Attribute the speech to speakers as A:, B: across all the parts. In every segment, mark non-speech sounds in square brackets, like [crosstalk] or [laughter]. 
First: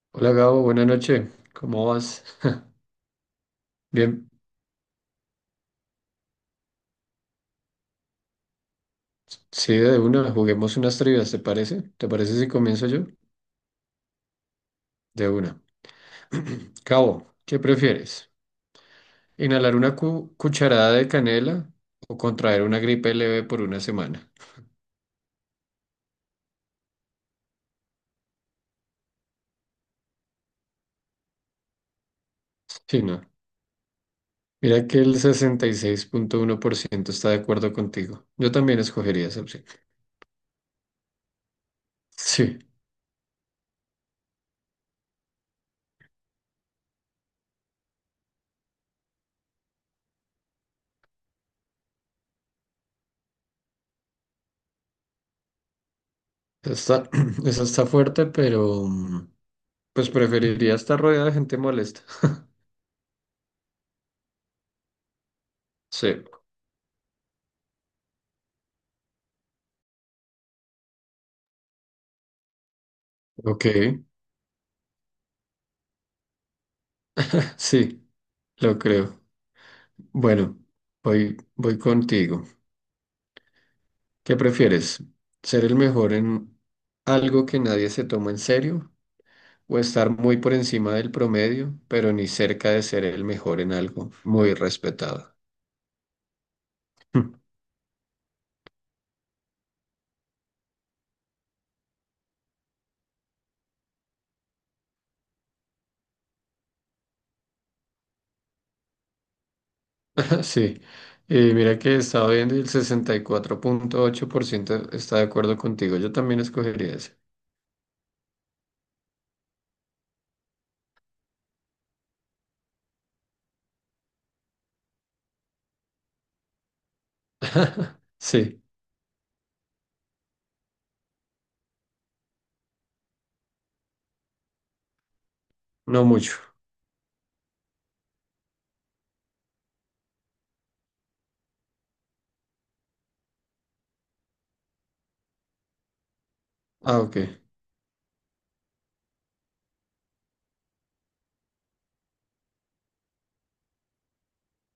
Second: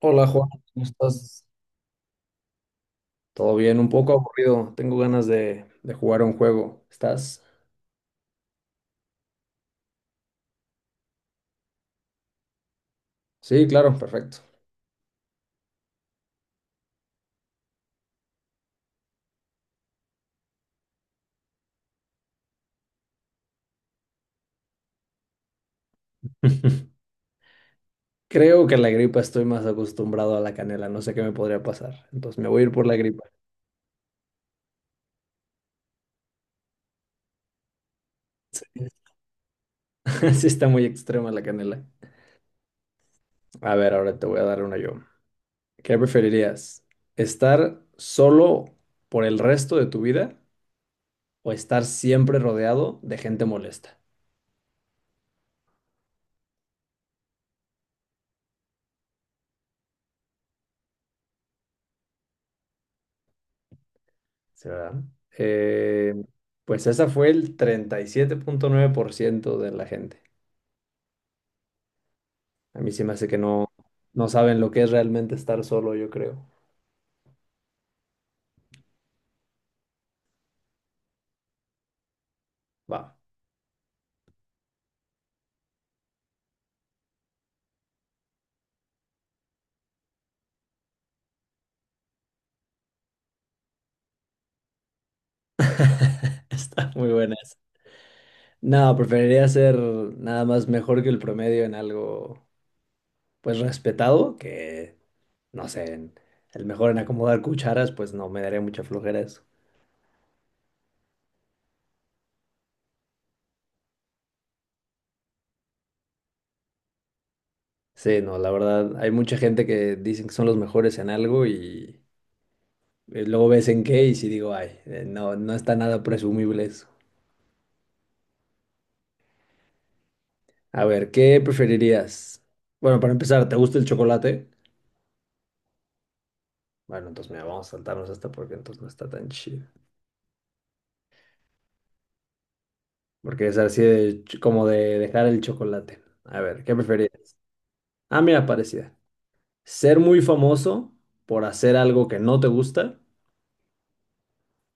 A: Hola
B: Hola
A: Juan,
B: Gabo,
A: ¿cómo
B: buenas noches.
A: estás?
B: ¿Cómo vas?
A: ¿Todo bien? Un
B: [laughs]
A: poco
B: Bien,
A: aburrido. Tengo ganas de jugar un juego. ¿Estás?
B: sí, de una, juguemos unas trivias, ¿te parece? ¿Te parece si comienzo yo?
A: Sí, claro, perfecto.
B: De una. [clears throat] Gabo, ¿qué prefieres? ¿Inhalar una cucharada de canela o contraer una gripe leve por una semana?
A: [laughs] Creo que en la gripa estoy más acostumbrado a la canela. No sé qué me podría pasar. Entonces me voy a ir por la
B: Sí, no.
A: gripa.
B: Mira que el 66.1% está de acuerdo contigo. Yo también
A: [laughs]
B: escogería esa opción.
A: Sí, está muy extrema la canela.
B: Sí,
A: A ver, ahora te voy a dar una yo. ¿Qué preferirías? ¿Estar solo por el resto de tu vida o estar siempre rodeado de gente molesta?
B: está, [clears throat] esa está fuerte, pero pues preferiría estar rodeada de gente molesta. [laughs]
A: Sí, ¿verdad?
B: Sí,
A: Eh, pues esa fue el 37.9% de la gente. A mí sí me hace que
B: ok,
A: no, no saben lo que es realmente estar solo, yo creo.
B: [clears throat] sí. Lo creo. Bueno, voy contigo.
A: Va.
B: ¿Qué prefieres? ¿Ser el mejor en algo que nadie se toma en serio? ¿O estar muy por encima del promedio, pero ni cerca de ser el mejor en algo muy respetado?
A: [laughs] Está muy buena
B: [laughs]
A: esa. No, preferiría ser nada más mejor que el promedio en algo, pues respetado, que no sé, el mejor en acomodar cucharas, pues no, me daría mucha flojera eso.
B: Sí. Y mira que estaba viendo y el 64.8% está de acuerdo contigo. Yo también escogería ese.
A: Sí, no, la verdad, hay mucha gente que dicen que son los mejores en algo y luego ves en qué y si digo, ay, no, no está nada presumible eso.
B: [laughs] Sí,
A: A ver, ¿qué preferirías? Bueno, para empezar, ¿te gusta el chocolate?
B: no mucho.
A: Bueno, entonces mira, vamos a saltarnos esta porque entonces no está tan chido. Porque es así de como de dejar el chocolate. A ver, ¿qué
B: Ah, ok.
A: preferirías? Ah, mira, parecida. ¿Ser muy famoso por hacer algo que no te gusta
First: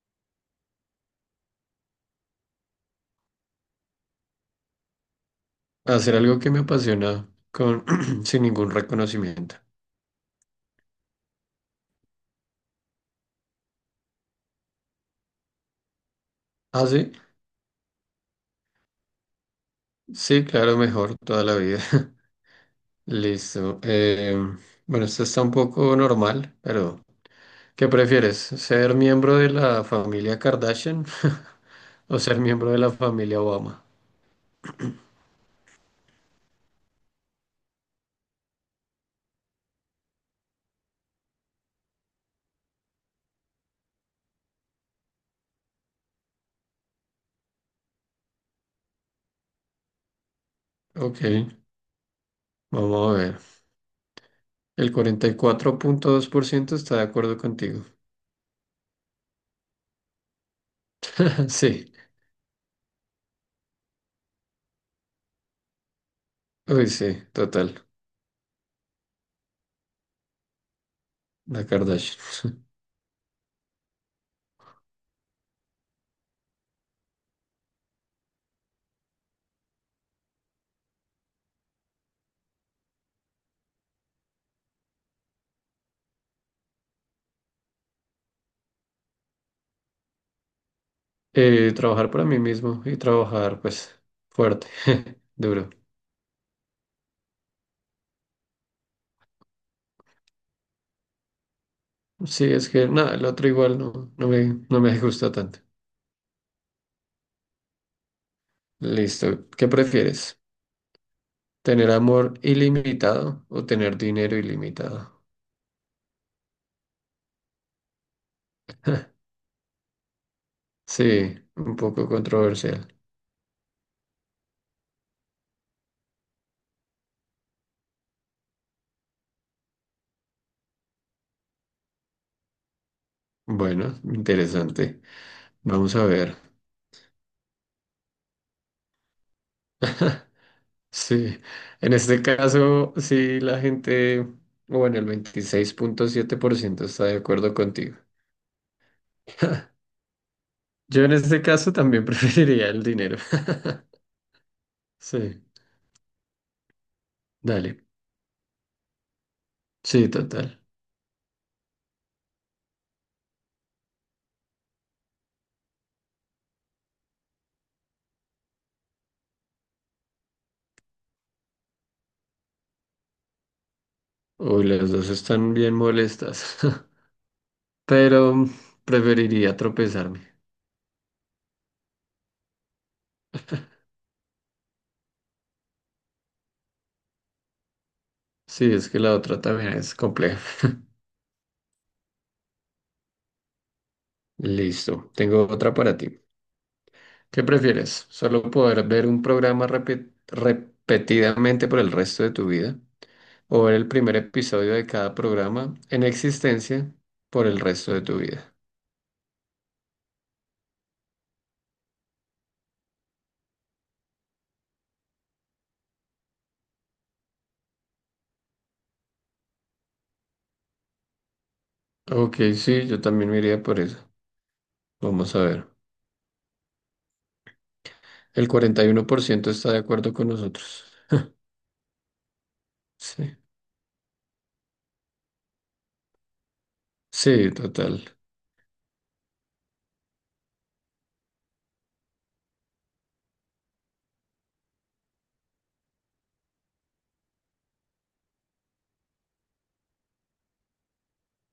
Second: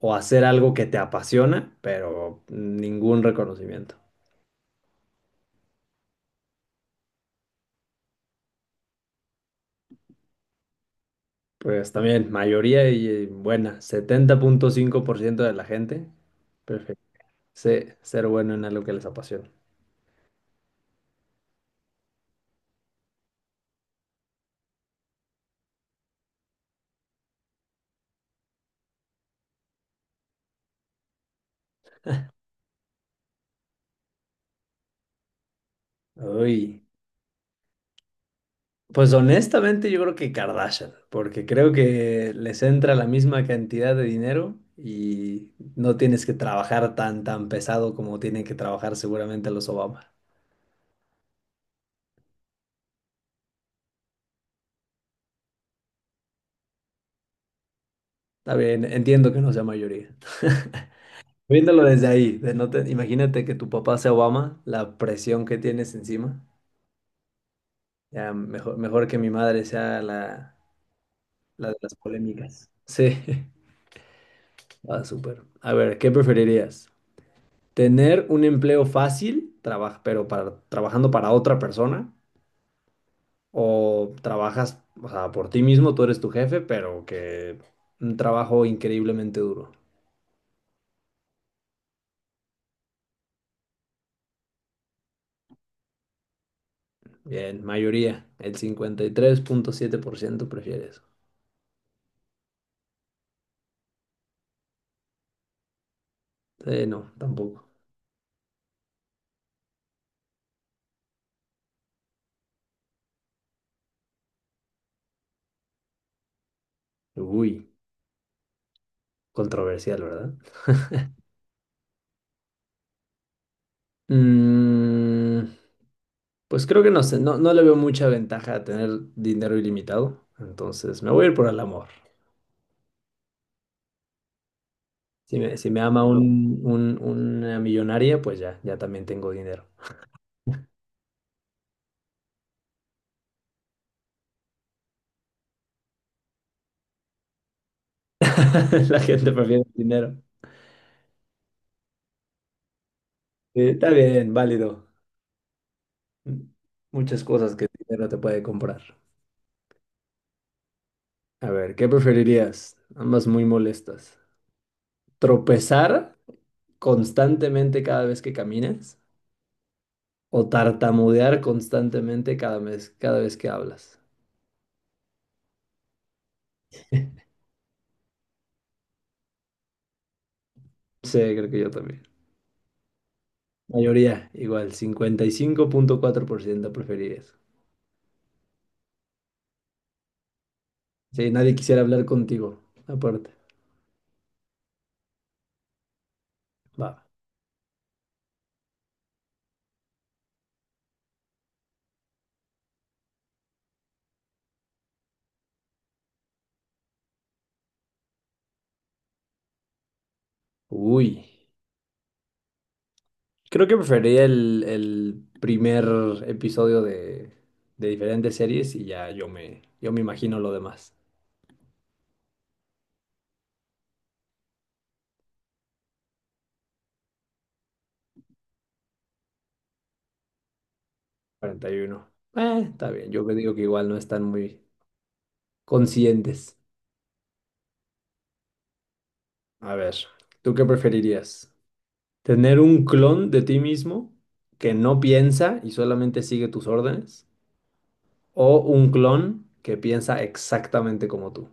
A: o hacer algo que te apasiona, pero ningún reconocimiento?
B: Hacer algo que me apasiona con [clears throat] sin ningún reconocimiento.
A: Pues también, mayoría y buena, 70.5% de la gente.
B: Ah, sí.
A: Sí, ser bueno en algo que les apasiona.
B: Sí, claro, mejor toda la vida. [laughs] Listo. Bueno, esto está un poco normal, pero ¿qué prefieres? ¿Ser miembro de la familia Kardashian [laughs] o ser miembro de la familia Obama?
A: Uy, pues honestamente yo creo que Kardashian, porque creo que les entra la misma cantidad de dinero y no tienes que trabajar tan, tan pesado como tienen que trabajar seguramente los Obama.
B: Ok, vamos a ver. El 44.2% está de acuerdo contigo.
A: Está bien, entiendo que no sea mayoría. [laughs]
B: [laughs]
A: Viéndolo
B: Sí,
A: desde ahí, de no te- imagínate que tu papá sea Obama, la presión que tienes encima.
B: uy, sí, total.
A: Ya mejor, mejor que mi madre sea la,
B: La
A: la de las
B: Kardashian.
A: polémicas.
B: [laughs]
A: Sí, [laughs] ah, súper. A ver, ¿qué preferirías? Tener un empleo fácil, pero trabajando para otra persona, o trabajas, o sea, por ti mismo, tú eres tu jefe, pero que un trabajo increíblemente duro.
B: Trabajar para mí mismo y trabajar, pues, fuerte, [laughs] duro.
A: Bien, mayoría, el 53.7% prefiere eso.
B: Sí, es que nada, el otro igual no, no me gusta tanto.
A: Sí, no, tampoco.
B: Listo. ¿Qué prefieres? ¿Tener amor ilimitado o tener dinero ilimitado?
A: Uy, controversial, ¿verdad?
B: Sí, un poco controversial.
A: Mm, pues creo que no sé, no, no le veo mucha ventaja a tener dinero ilimitado, entonces me voy a ir por el amor.
B: Bueno, interesante.
A: Si me
B: Vamos
A: ama
B: a ver.
A: una millonaria, pues ya, ya también tengo dinero.
B: [laughs] Sí, en este caso, sí, la gente, bueno, el 26.7% está de acuerdo contigo.
A: [laughs] La gente prefiere el dinero.
B: Yo en este caso también [laughs] preferiría el dinero.
A: Está
B: [laughs]
A: bien, válido.
B: Sí,
A: Muchas cosas que el
B: dale.
A: dinero te puede comprar.
B: Sí, total.
A: A ver, ¿qué preferirías? Ambas muy molestas. ¿Tropezar constantemente cada vez que caminas? ¿O tartamudear constantemente cada vez que hablas?
B: Uy, las dos están bien molestas,
A: [laughs]
B: [laughs] pero preferiría tropezarme.
A: Sí, creo que yo también. Mayoría, igual, 55.4% preferirías.
B: Sí, es que la otra también es compleja. [laughs]
A: Sí, nadie quisiera hablar contigo, aparte.
B: Listo, tengo otra para ti.
A: Va.
B: ¿Qué prefieres? ¿Solo poder ver un programa repetidamente por el resto de tu vida? ¿O ver el primer episodio de cada programa en existencia por el resto de tu vida?
A: Uy. Creo que preferiría el primer episodio de diferentes series y ya yo me imagino lo demás.
B: Ok, sí, yo también me iría por eso. Vamos a ver. El 41% está de acuerdo con nosotros.
A: 41. Está bien. Yo me
B: Sí,
A: digo que igual no están muy conscientes.
B: sí, total.
A: A ver, ¿tú qué preferirías? ¿Tener un clon de ti mismo que no piensa y solamente sigue tus órdenes? ¿O un clon que piensa exactamente como tú?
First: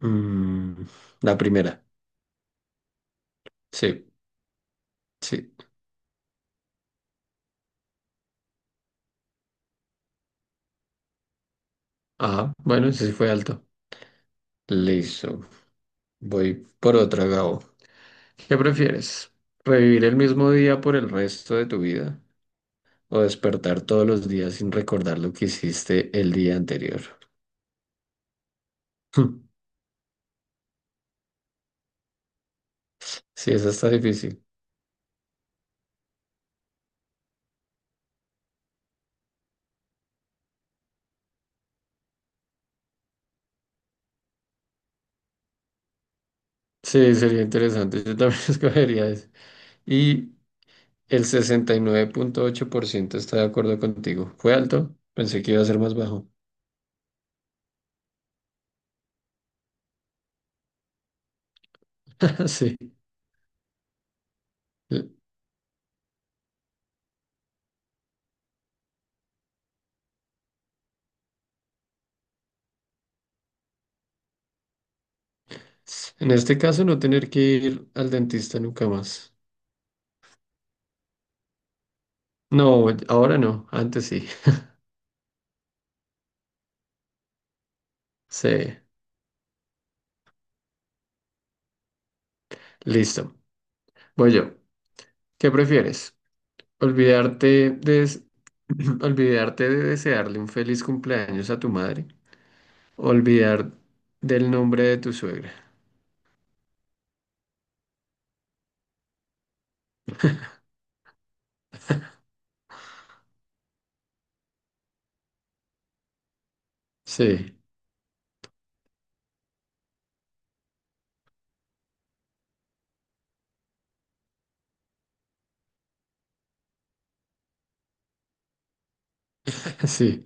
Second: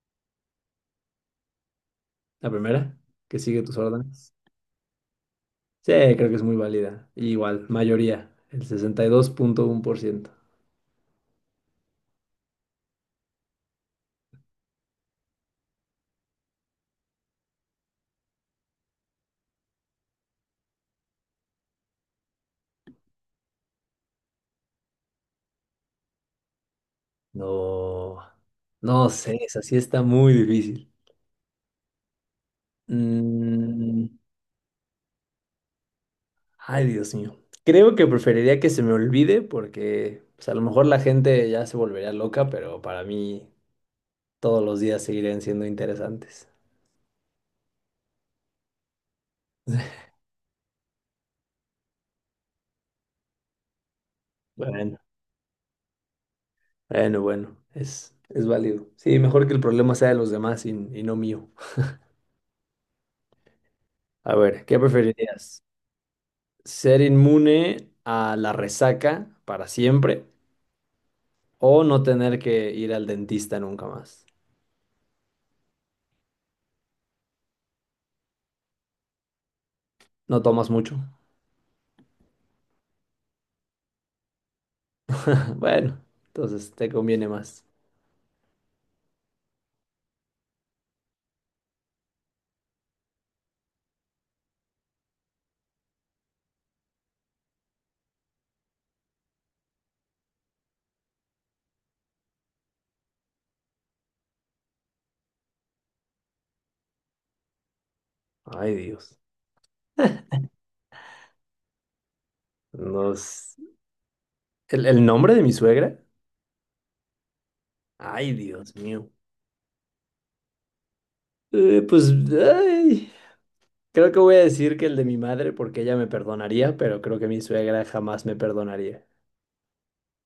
B: Mm, la primera.
A: La primera, que sigue tus
B: Sí,
A: órdenes.
B: sí.
A: Sí, creo que es muy válida. Igual, mayoría, el 62.1%.
B: Ah, bueno, ese sí fue alto. Listo. Voy por otra, Gabo. ¿Qué prefieres? ¿Revivir el mismo día por el resto de tu vida o despertar todos los días sin recordar lo que hiciste el día anterior? [laughs]
A: No, no
B: Hmm,
A: sé, esa sí está muy difícil.
B: sí, esa está
A: Mm,
B: difícil.
A: ay, Dios mío. Creo que preferiría que se me olvide porque pues, a lo mejor la gente ya se volvería loca, pero para mí todos los días seguirían siendo interesantes.
B: Sí, sería interesante. Yo también [laughs] escogería eso. Y el 69.8% está de acuerdo contigo. Fue alto,
A: Bueno,
B: pensé que iba a ser más bajo.
A: bueno, bueno, es válido. Sí, mejor que el problema sea de los demás y no mío.
B: [laughs] Sí.
A: A ver, ¿qué preferirías? ¿Ser inmune a la resaca para siempre o no tener que ir al dentista nunca más?
B: En este caso, no tener que ir al dentista nunca más.
A: No tomas mucho.
B: No, ahora no, antes sí.
A: [laughs] Bueno, entonces te conviene más.
B: [laughs] Sí, listo. Voy yo. ¿Qué prefieres? ¿Olvidarte de, des- [clears throat] olvidarte de desearle un feliz cumpleaños a tu madre? ¿Olvidar del nombre de tu suegra?
A: Ay, Dios. [laughs] Nos... ¿el nombre de mi suegra?
B: Sí,
A: Ay, Dios mío. Pues, ay, creo que voy a decir que el de mi madre porque ella me perdonaría, pero creo que mi suegra jamás me perdonaría.
B: [laughs] sí.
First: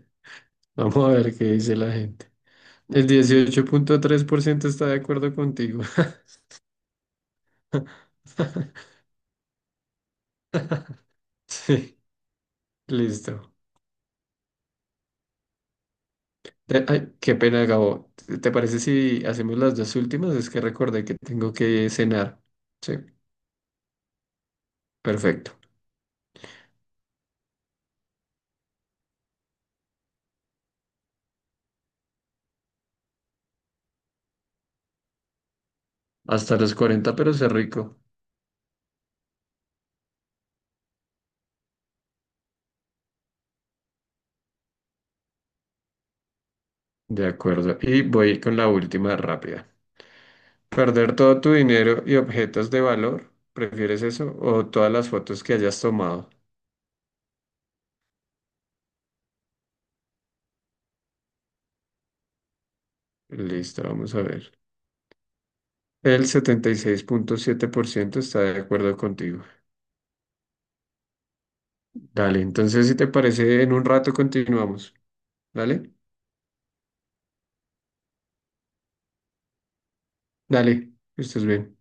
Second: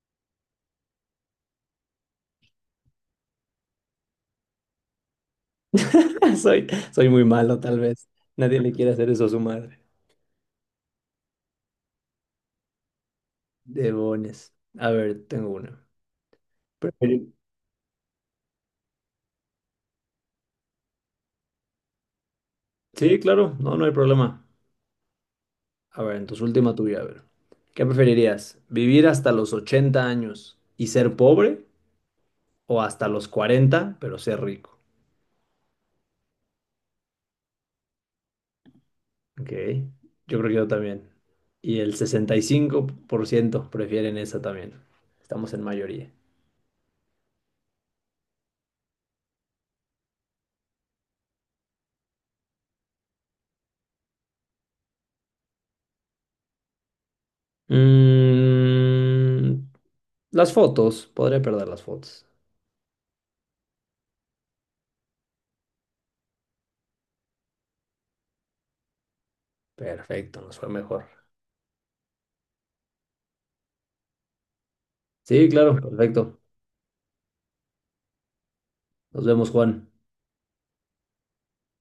B: Vamos a ver qué dice la gente. El 18.3% está de acuerdo contigo.
A: [laughs] Soy, soy muy malo, tal vez.
B: [laughs]
A: Nadie le quiere hacer eso a su madre.
B: Sí, listo.
A: Debones. A ver, tengo una.
B: Ay,
A: Preferir-
B: qué pena, Gabo. ¿Te parece si hacemos las dos últimas? Es que recordé que tengo que cenar. Sí,
A: Sí, claro, no, no hay problema.
B: perfecto.
A: A ver, entonces última tuya, a ver. ¿Qué preferirías? ¿Vivir hasta los 80 años y ser pobre o hasta los 40 pero ser rico?
B: Hasta los 40, pero sé rico.
A: Ok, yo creo que yo también. Y el 65% prefieren esa también. Estamos en mayoría.
B: De acuerdo. Y voy con la última rápida. ¿Perder todo tu dinero y objetos de valor? ¿Prefieres eso? ¿O todas las fotos que hayas tomado?
A: Mm, las fotos, podría perder las fotos.
B: Listo, vamos a ver. El 76.7% está de acuerdo contigo.
A: Perfecto, nos fue mejor.
B: Dale, entonces si te parece, en un rato continuamos.
A: Sí, claro,
B: Dale,
A: perfecto. Nos vemos, Juan.
B: dale, que estés bien.